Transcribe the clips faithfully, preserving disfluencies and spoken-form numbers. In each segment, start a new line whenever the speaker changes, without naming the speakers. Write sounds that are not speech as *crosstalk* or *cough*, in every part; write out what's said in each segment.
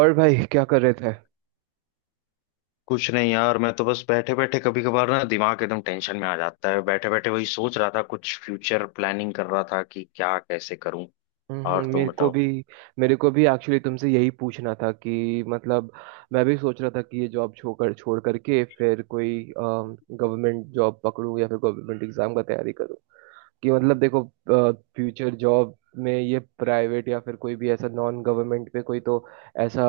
और भाई क्या कर रहे थे?
कुछ नहीं यार, मैं तो बस बैठे बैठे कभी कभार ना दिमाग एकदम टेंशन में आ जाता है। बैठे बैठे वही सोच रहा था, कुछ फ्यूचर प्लानिंग कर रहा था कि क्या, कैसे करूं।
हम्म,
और तुम
मेरे को
बताओ।
भी। मेरे को भी एक्चुअली तुमसे यही पूछना था कि मतलब, मैं भी सोच रहा था कि ये जॉब छोड़ छोड़ करके फिर कोई गवर्नमेंट जॉब पकड़ूं या फिर गवर्नमेंट एग्जाम का तैयारी करूं। कि मतलब देखो, फ्यूचर जॉब में ये प्राइवेट या फिर कोई भी ऐसा नॉन गवर्नमेंट पे कोई तो ऐसा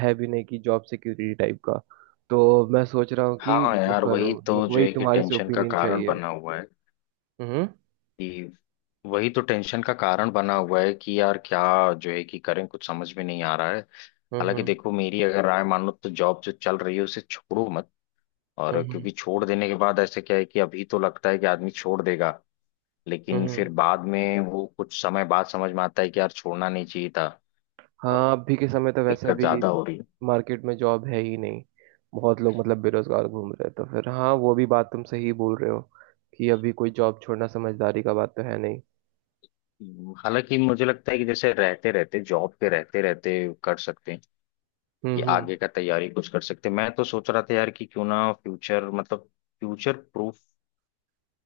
है भी नहीं कि जॉब सिक्योरिटी टाइप का। तो मैं सोच रहा हूँ कि
हाँ
वो
यार,
करूँ।
वही
मेरे
तो
को
जो
वही
है कि
तुम्हारे से
टेंशन का
ओपिनियन
कारण
चाहिए।
बना हुआ है
हम्म
कि वही तो टेंशन का कारण बना हुआ है कि यार क्या जो है कि करें, कुछ समझ में नहीं आ रहा है।
हम्म।
हालांकि
हम्म
देखो, मेरी अगर राय मानो तो जॉब जो चल रही है उसे छोड़ो मत। और
हम्म।
क्योंकि छोड़ देने के बाद ऐसे क्या है कि अभी तो लगता है कि आदमी छोड़ देगा, लेकिन
हम्म।
फिर बाद में वो कुछ समय बाद समझ में आता है कि यार छोड़ना नहीं चाहिए था। और
हाँ, अभी के समय तो वैसे
दिक्कत
भी
ज्यादा हो रही है।
मार्केट में जॉब है ही नहीं। बहुत लोग मतलब बेरोजगार घूम रहे हैं, तो फिर हाँ, वो भी बात तुम सही बोल रहे हो कि अभी कोई जॉब छोड़ना समझदारी का बात तो है नहीं।
हम्म। हालांकि मुझे लगता है कि जैसे रहते रहते, जॉब पे रहते रहते कर सकते हैं
हम्म
कि आगे
हम्म।
का तैयारी कुछ कर सकते हैं। मैं तो सोच रहा था यार कि क्यों ना फ्यूचर मतलब फ्यूचर प्रूफ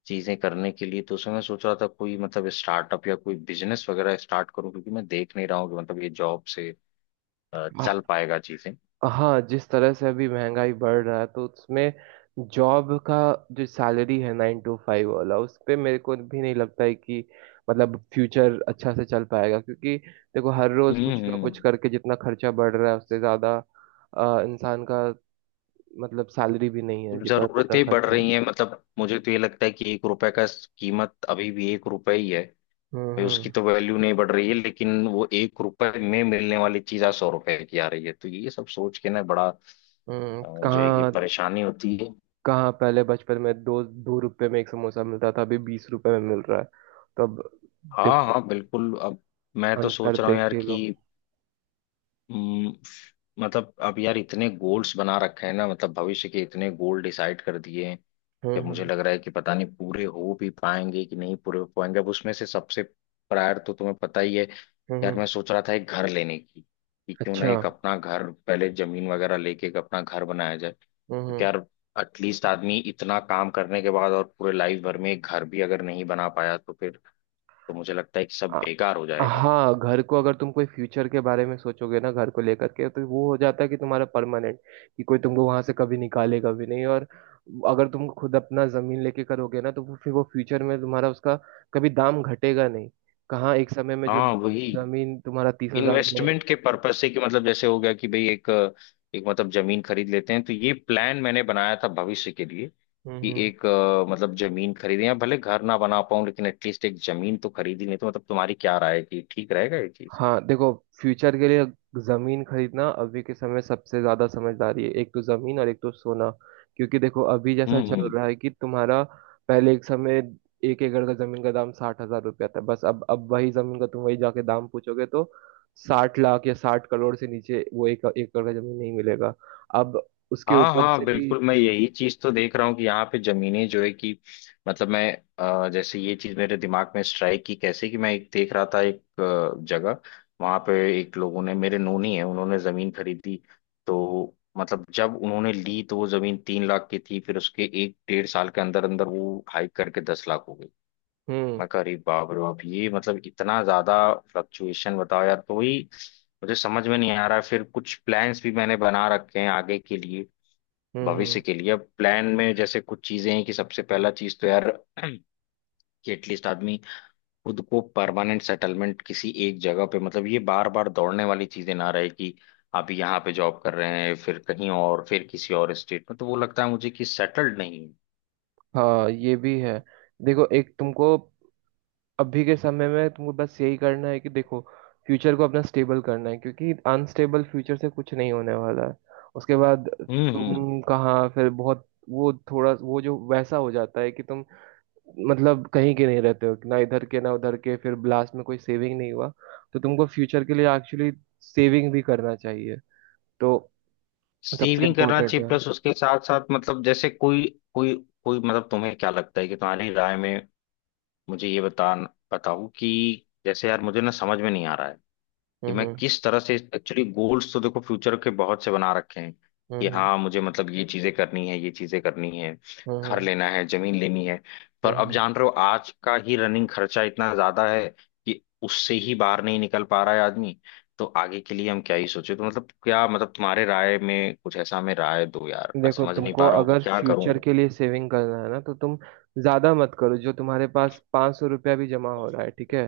चीजें करने के लिए, तो उसमें मैं सोच रहा था कोई मतलब स्टार्टअप या कोई बिजनेस वगैरह स्टार्ट करूं, क्योंकि मैं देख नहीं रहा हूँ कि मतलब ये जॉब से अ,
हाँ।
चल पाएगा चीजें।
हाँ, जिस तरह से अभी महंगाई बढ़ रहा है तो उसमें जॉब का जो सैलरी है नाइन टू फाइव वाला उस पे मेरे को भी नहीं लगता है कि मतलब फ्यूचर अच्छा से चल पाएगा। क्योंकि देखो, हर रोज
हम्म
कुछ ना कुछ
हम्म।
करके जितना खर्चा बढ़ रहा है उससे ज्यादा अ, इंसान का मतलब सैलरी भी नहीं है, जितना ज्यादा
जरूरतें बढ़
खर्च है।
रही हैं, मतलब मुझे तो ये लगता है कि एक रुपए का कीमत अभी भी एक रुपए ही है
हम्म
भाई। उसकी
हम्म
तो वैल्यू नहीं बढ़ रही है, लेकिन वो एक रुपए में मिलने वाली चीज आज सौ रुपए की आ रही है। तो ये सब सोच के ना बड़ा अ,
हम्म।
जो है कि
कहाँ
परेशानी होती है।
कहाँ, पहले बचपन में दो दो रुपए में एक समोसा मिलता था, अभी बीस रुपए में मिल रहा है। तो अब डिफ
हाँ हाँ, बिल्कुल। अब मैं तो
अंतर
सोच रहा हूँ
देख
यार
ही लो।
कि हम्म, मतलब अब यार इतने गोल्स बना रखे हैं ना, मतलब भविष्य के इतने गोल डिसाइड कर दिए हैं,
हम्म
जब मुझे
हम्म
लग रहा है कि पता नहीं पूरे हो भी पाएंगे कि नहीं पूरे हो पाएंगे। अब उसमें से सबसे प्रायर तो तुम्हें पता ही है, यार
हम्म।
मैं सोच रहा था एक घर लेने की कि क्यों ना
अच्छा।
एक अपना घर पहले, जमीन वगैरह लेके एक अपना घर बनाया जाए। क्योंकि
हम्म।
यार एटलीस्ट आदमी इतना काम करने के बाद और पूरे लाइफ भर में एक घर भी अगर नहीं बना पाया तो फिर तो मुझे लगता है कि सब
आ-
बेकार हो जाएगा।
हाँ, घर को अगर तुम कोई फ्यूचर के बारे में सोचोगे ना, घर को लेकर के, तो वो हो जाता है कि तुम्हारा परमानेंट, कि कोई तुमको वहां से कभी निकालेगा भी नहीं। और अगर तुम खुद अपना जमीन लेके करोगे ना, तो वो फिर वो फ्यूचर में तुम्हारा उसका कभी दाम घटेगा नहीं। कहाँ एक समय में जो
हाँ वही,
जमीन तुम्हारा तीस हजार में,
इन्वेस्टमेंट के पर्पज से कि मतलब जैसे हो गया कि भाई एक एक मतलब जमीन खरीद लेते हैं, तो ये प्लान मैंने बनाया था भविष्य के लिए कि
हम्म।
एक अ, मतलब जमीन खरीदें, या भले घर ना बना पाऊं लेकिन एटलीस्ट एक जमीन तो खरीदी। नहीं तो मतलब, तुम्हारी क्या राय है कि ठीक रहेगा ये चीज?
हाँ देखो, फ्यूचर के लिए जमीन खरीदना अभी के समय सबसे ज्यादा समझदारी है। एक तो जमीन और एक तो सोना, क्योंकि देखो अभी जैसा
हम्म
चल
हम्म।
रहा है कि तुम्हारा पहले एक समय एक एकड़ का जमीन का दाम साठ हजार रुपया था बस। अब अब वही जमीन का तुम वही जाके दाम पूछोगे तो साठ लाख या साठ करोड़ से नीचे वो एक एकड़ का जमीन नहीं मिलेगा। अब उसके
हाँ और
ऊपर
हाँ,
से भी,
बिल्कुल मैं यही चीज तो देख रहा हूँ कि यहाँ पे जमीनें जो है कि मतलब मैं अ, जैसे ये चीज मेरे दिमाग में स्ट्राइक की कैसे कि मैं एक देख रहा था एक अ, जगह। वहां पे एक लोगों ने, मेरे नोनी है, उन्होंने जमीन खरीदी। तो मतलब जब उन्होंने ली तो वो जमीन तीन लाख की थी, फिर उसके एक डेढ़ साल के अंदर अंदर वो हाइक करके दस लाख हो गई।
हम्म
मैं कह रही बाप रे बाप ये मतलब इतना ज्यादा फ्लक्चुएशन, बताओ यार। तो ही मुझे समझ में नहीं आ रहा है। फिर कुछ प्लान्स भी मैंने बना रखे हैं आगे के लिए,
हम्म हम्म।
भविष्य के लिए। अब प्लान में जैसे कुछ चीजें हैं कि सबसे पहला चीज तो यार *clears throat* कि एटलीस्ट आदमी खुद को परमानेंट सेटलमेंट किसी एक जगह पे, मतलब ये बार बार दौड़ने वाली चीजें ना रहे कि आप यहाँ पे जॉब कर रहे हैं फिर कहीं और, फिर किसी और स्टेट में, तो वो लगता है मुझे कि सेटल्ड नहीं है।
हाँ ये भी है। देखो एक तुमको अभी के समय में तुमको बस यही करना है कि देखो, फ्यूचर को अपना स्टेबल करना है, क्योंकि अनस्टेबल फ्यूचर से कुछ नहीं होने वाला है। उसके बाद
हम्म हम्म।
तुम कहाँ फिर बहुत वो थोड़ा वो जो वैसा हो जाता है कि तुम मतलब कहीं के नहीं रहते हो ना, इधर के ना उधर के, फिर लास्ट में कोई सेविंग नहीं हुआ। तो तुमको फ्यूचर के लिए एक्चुअली सेविंग भी करना चाहिए, तो सबसे
सेविंग करना
इम्पोर्टेंट
चाहिए
है।
प्लस उसके साथ साथ, मतलब जैसे कोई कोई कोई मतलब तुम्हें क्या लगता है कि तुम्हारी राय में मुझे ये बता बताओ कि जैसे यार, मुझे ना समझ में नहीं आ रहा है कि
हम्म
मैं
हम्म
किस तरह से एक्चुअली गोल्स तो देखो फ्यूचर के बहुत से बना रखे हैं कि
हम्म।
हाँ, मुझे मतलब ये चीजें करनी है, ये चीजें करनी है,
हम्म
घर
हम्म।
लेना है, जमीन लेनी है।
हम्म,
पर अब
हम्म।
जान रहे हो आज का ही रनिंग खर्चा इतना ज्यादा है कि उससे ही बाहर नहीं निकल पा रहा है आदमी, तो आगे के लिए हम क्या ही सोचे। तो मतलब क्या, मतलब तुम्हारे राय में कुछ ऐसा हमें राय दो यार, मैं
देखो,
समझ नहीं
तुमको
पा रहा हूँ कि
अगर
क्या करूँ।
फ्यूचर के लिए सेविंग करना है ना, तो तुम ज्यादा मत करो। जो तुम्हारे पास पाँच सौ रुपया भी जमा हो रहा है ठीक है,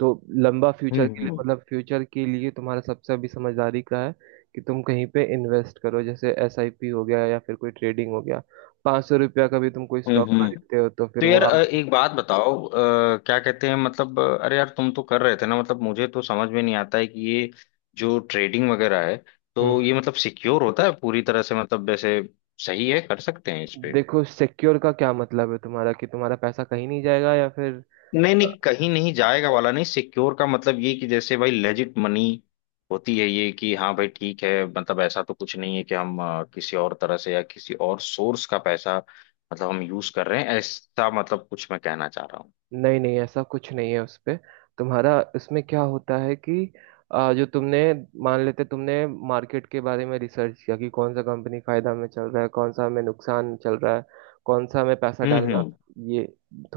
तो लंबा फ्यूचर के लिए,
हम्म
मतलब फ्यूचर के लिए तुम्हारा सबसे अभी समझदारी का है कि तुम कहीं पे इन्वेस्ट करो, जैसे एस आई पी हो गया या फिर कोई ट्रेडिंग हो गया। पाँच सौ रुपया का भी तुम कोई स्टॉक
हम्म।
खरीदते हो तो फिर
तो
वो
यार अ,
आगे,
एक बात बताओ अ, क्या कहते हैं मतलब अ, अरे यार, तुम तो कर रहे थे ना मतलब, मुझे तो समझ में नहीं आता है कि ये जो ट्रेडिंग वगैरह है,
हम्म।
तो ये मतलब सिक्योर होता है पूरी तरह से, मतलब जैसे सही है, कर सकते हैं इस पे?
देखो सिक्योर का क्या मतलब है तुम्हारा, कि तुम्हारा पैसा कहीं नहीं जाएगा या फिर?
नहीं नहीं, कहीं नहीं जाएगा वाला नहीं, सिक्योर का मतलब ये कि जैसे भाई लेजिट मनी होती है ये, कि हाँ भाई ठीक है, मतलब ऐसा तो कुछ नहीं है कि हम अ, किसी और तरह से या किसी और सोर्स का पैसा मतलब हम यूज कर रहे हैं ऐसा, मतलब कुछ मैं कहना चाह रहा हूँ।
नहीं नहीं, ऐसा कुछ नहीं है उस पे। तुम्हारा इसमें क्या होता है कि आ, जो तुमने, मान लेते तुमने मार्केट के बारे में रिसर्च किया कि कौन सा कंपनी फायदा में चल रहा है, कौन सा हमें नुकसान चल रहा है, कौन सा हमें पैसा
हम्म
डालना,
हम्म
ये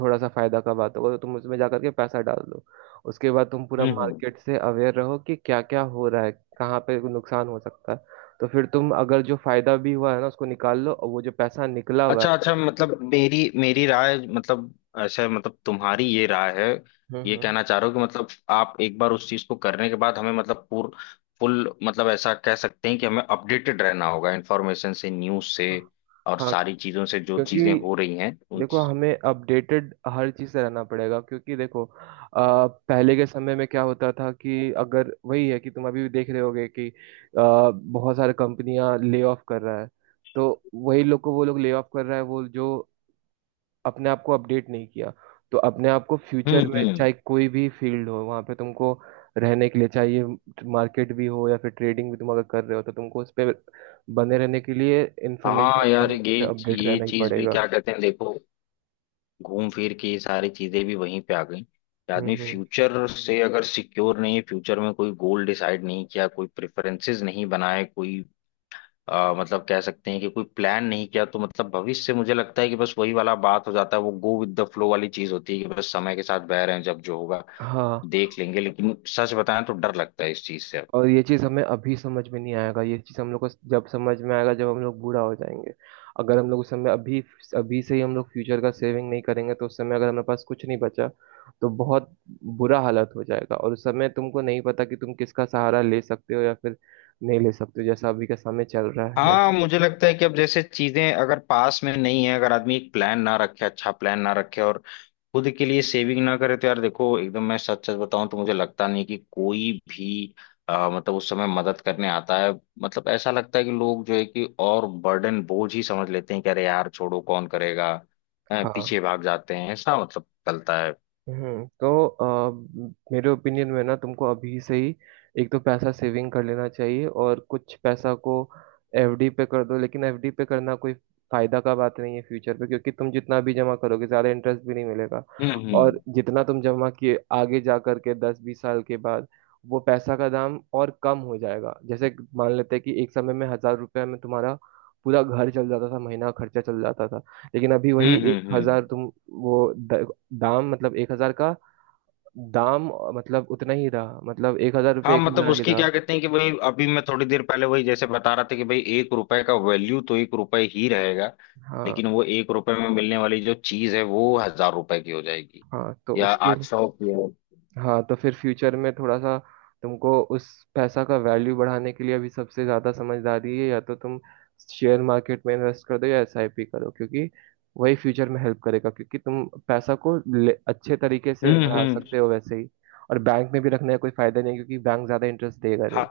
थोड़ा सा फायदा का बात होगा, तो तुम उसमें जा करके पैसा डाल दो। उसके बाद तुम पूरा
हम्म हम्म।
मार्केट से अवेयर रहो कि क्या क्या हो रहा है, कहाँ पे नुकसान हो सकता है। तो फिर तुम अगर जो फायदा भी हुआ है ना उसको निकाल लो, और वो जो पैसा निकला हुआ
अच्छा
है,
अच्छा, मतलब मेरी मेरी राय मतलब ऐसे, मतलब तुम्हारी ये राय है,
हम्म
ये
हम्म।
कहना चाह रहे हो कि मतलब आप एक बार उस चीज को करने के बाद हमें मतलब पूर फुल मतलब ऐसा कह सकते हैं कि हमें अपडेटेड रहना होगा इन्फॉर्मेशन से, न्यूज से और
हाँ,
सारी चीजों से, जो चीजें
क्योंकि
हो रही हैं उन।
देखो हमें अपडेटेड हर चीज से रहना पड़ेगा, क्योंकि देखो अ, पहले के समय में क्या होता था कि अगर वही है कि तुम अभी भी देख रहे होगे कि अ, बहुत सारी कंपनियां ले ऑफ कर रहा है। तो वही लोग को वो लोग ले ऑफ कर रहा है, वो जो अपने आप को अपडेट नहीं किया। तो अपने आप को
हम्म
फ्यूचर में
हम्म।
चाहे कोई भी फील्ड हो, वहां पे तुमको रहने के लिए चाहिए। मार्केट भी हो या फिर ट्रेडिंग भी तुम अगर कर रहे हो, तो तुमको उस पर बने रहने के लिए इंफॉर्मेशन
हाँ
और
यार, ये
उससे अपडेट
ये
रहना ही
चीज भी
पड़ेगा।
क्या कहते हैं देखो, घूम फिर के ये सारी चीजें भी वहीं पे आ गई कि
हम्म
आदमी
हम्म।
फ्यूचर से अगर सिक्योर नहीं है, फ्यूचर में कोई गोल डिसाइड नहीं किया, कोई प्रेफरेंसेस नहीं बनाए, कोई आ, मतलब कह सकते हैं कि कोई प्लान नहीं किया, तो मतलब भविष्य से मुझे लगता है कि बस वही वाला बात हो जाता है, वो गो विद द फ्लो वाली चीज होती है कि बस समय के साथ बह रहे हैं, जब जो होगा
हाँ।
देख लेंगे। लेकिन सच बताएं तो डर लगता है इस चीज से अब।
और ये चीज हमें अभी समझ में नहीं आएगा, ये चीज हम लोग को जब समझ में आएगा जब हम लोग बूढ़ा हो जाएंगे। अगर हम लोग उस समय, अभी अभी से ही हम लोग फ्यूचर का सेविंग नहीं करेंगे तो उस समय अगर हमारे पास कुछ नहीं बचा, तो बहुत बुरा हालत हो जाएगा। और उस समय तुमको नहीं पता कि तुम किसका सहारा ले सकते हो या फिर नहीं ले सकते हो, जैसा अभी का समय चल रहा है।
हाँ, मुझे लगता है कि अब जैसे चीजें अगर पास में नहीं है, अगर आदमी एक प्लान ना रखे, अच्छा प्लान ना रखे और खुद के लिए सेविंग ना करे, तो यार देखो एकदम मैं सच सच बताऊं तो मुझे लगता नहीं कि कोई भी आ, मतलब उस समय मदद करने आता है। मतलब ऐसा लगता है कि लोग जो है कि और बर्डन, बोझ ही समझ लेते हैं कि अरे यार छोड़ो, कौन करेगा, अ,
हाँ।
पीछे भाग जाते हैं, ऐसा मतलब चलता है।
हम्म, तो अ, मेरे ओपिनियन में ना, तुमको अभी से ही एक तो पैसा सेविंग कर लेना चाहिए, और कुछ पैसा को एफ डी पे कर दो। लेकिन एफ डी पे करना कोई फायदा का बात नहीं है फ्यूचर पे, क्योंकि तुम जितना भी जमा करोगे ज्यादा इंटरेस्ट भी नहीं मिलेगा।
हम्म
और
हम्म
जितना तुम जमा किए आगे जा करके दस बीस साल के बाद, वो पैसा का दाम और कम हो जाएगा। जैसे मान लेते हैं कि एक समय में हजार रुपये में तुम्हारा पूरा घर चल जाता था, महीना का खर्चा चल जाता था। लेकिन अभी वही
हम्म
एक
हम्म हम्म।
हजार तुम, वो दाम मतलब एक हजार का दाम मतलब उतना ही रहा, मतलब एक हजार
हाँ,
रुपये एक
मतलब
हजार ही
उसकी
रहा।
क्या कहते हैं कि भाई अभी मैं थोड़ी देर पहले वही जैसे बता रहा था कि भाई एक रुपए का वैल्यू तो एक रुपए ही रहेगा,
हाँ।
लेकिन वो एक रुपए में मिलने वाली जो चीज है वो हजार रुपए की हो जाएगी,
हाँ तो
या
उसके
आठ
लिए,
सौ की हो।
हाँ तो फिर फ्यूचर में थोड़ा सा तुमको उस पैसा का वैल्यू बढ़ाने के लिए अभी सबसे ज़्यादा समझदारी है, या तो तुम शेयर मार्केट में इन्वेस्ट कर दो या एस आई पी करो, क्योंकि वही फ्यूचर में हेल्प करेगा। क्योंकि तुम पैसा को ले, अच्छे तरीके से
हम्म
बढ़ा
हम्म।
सकते हो वैसे ही। और बैंक में भी रखने का कोई फायदा नहीं, क्योंकि बैंक ज़्यादा इंटरेस्ट देगा
हाँ।
नहीं।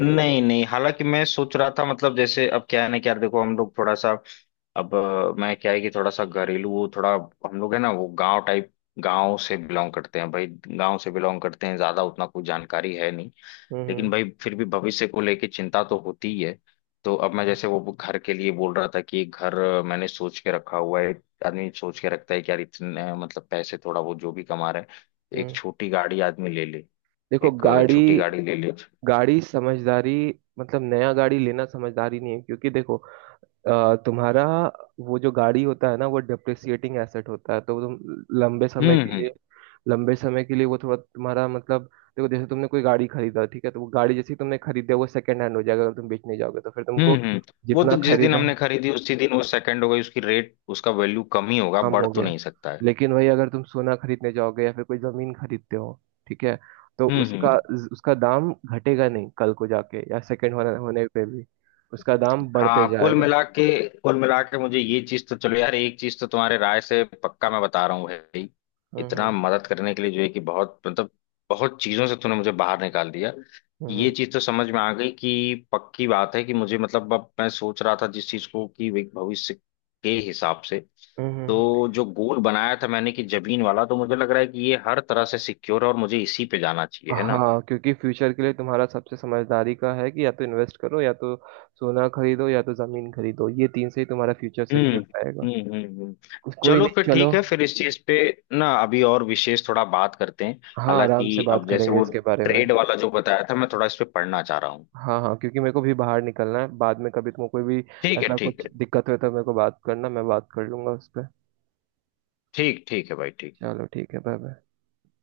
नहीं नहीं, हालांकि मैं सोच रहा था मतलब जैसे अब क्या है ना कि यार देखो, हम लोग थोड़ा सा अब अ, मैं क्या है कि थोड़ा सा घरेलू वो थोड़ा, हम लोग है ना वो गांव टाइप, गांव से बिलोंग करते हैं भाई, गांव से बिलोंग करते हैं, ज्यादा उतना कुछ जानकारी है नहीं।
हम्म
लेकिन
हम्म,
भाई, फिर भी भविष्य को लेके चिंता तो होती ही है। तो अब मैं
हम्म।
जैसे वो घर के लिए बोल रहा था कि एक घर अ, मैंने सोच के रखा हुआ है। आदमी सोच के रखता है कि यार इतने अ, मतलब पैसे थोड़ा वो जो भी कमा रहे हैं, एक
हम्म।
छोटी गाड़ी आदमी ले ले,
देखो
एक अ,
गाड़ी,
छोटी गाड़ी ले ले।
गाड़ी समझदारी, मतलब नया गाड़ी लेना समझदारी नहीं है, क्योंकि देखो अ, तुम्हारा वो जो गाड़ी होता है ना, वो डिप्रिसिएटिंग एसेट होता है। तो तुम लंबे समय
हम्म
के
हम्म
लिए लंबे समय के लिए वो थोड़ा तुम्हारा मतलब, देखो जैसे तुमने कोई गाड़ी खरीदा ठीक है, तो वो गाड़ी जैसी तुमने खरीदा वो सेकंड हैंड हो जाएगा। अगर तुम बेचने जाओगे तो फिर
हम्म
तुमको
हम्म। वो तो
जितना
जिस दिन
खरीदा
हमने खरीदी उसी दिन वो सेकंड हो गई, उसकी रेट, उसका वैल्यू कम ही होगा,
कम
बढ़
हो
तो
गया।
नहीं सकता है।
लेकिन वही अगर तुम सोना खरीदने जाओगे या फिर कोई जमीन खरीदते हो, ठीक है, तो
हम्म
उसका,
हम्म।
उसका दाम घटेगा नहीं कल को जाके, या सेकंड होने होने पे भी उसका दाम बढ़ते
हाँ कुल
जाएगा।
मिला के, कुल मिला के मुझे ये चीज तो चलो यार, एक चीज तो तुम्हारे राय से पक्का मैं बता रहा हूँ भाई। इतना
हम्म
मदद करने के लिए जो है कि बहुत, मतलब बहुत चीजों से तूने मुझे बाहर निकाल दिया। ये
हम्म
चीज तो समझ में आ गई कि पक्की बात है कि मुझे, मतलब अब मैं सोच रहा था जिस चीज को, कि वे भविष्य के हिसाब से,
हम्म।
तो जो गोल बनाया था मैंने कि जमीन वाला, तो मुझे लग रहा है कि ये हर तरह से सिक्योर है और मुझे इसी पे जाना चाहिए, है ना?
हाँ, क्योंकि फ्यूचर के लिए तुम्हारा सबसे समझदारी का है कि या तो इन्वेस्ट करो, या तो सोना खरीदो, या तो जमीन खरीदो। ये तीन से ही तुम्हारा फ्यूचर
हम्म
सिक्योर रहेगा।
हम्म हम्म हम्म।
कोई
चलो फिर
नहीं, चलो।
ठीक है, फिर इस चीज पे ना अभी और विशेष थोड़ा बात करते हैं।
हाँ, आराम से
हालांकि
बात
अब जैसे
करेंगे
वो
इसके बारे में।
ट्रेड वाला जो बताया था, मैं थोड़ा इस पे पढ़ना चाह रहा हूँ।
हाँ हाँ, क्योंकि मेरे को भी बाहर निकलना है। बाद में कभी तुमको कोई भी
ठीक है,
ऐसा
ठीक
कुछ
है।
दिक्कत हो तो मेरे को बात करना, मैं बात कर लूंगा उस पर।
ठीक ठीक है भाई, ठीक है।
चलो ठीक है, बाय बाय।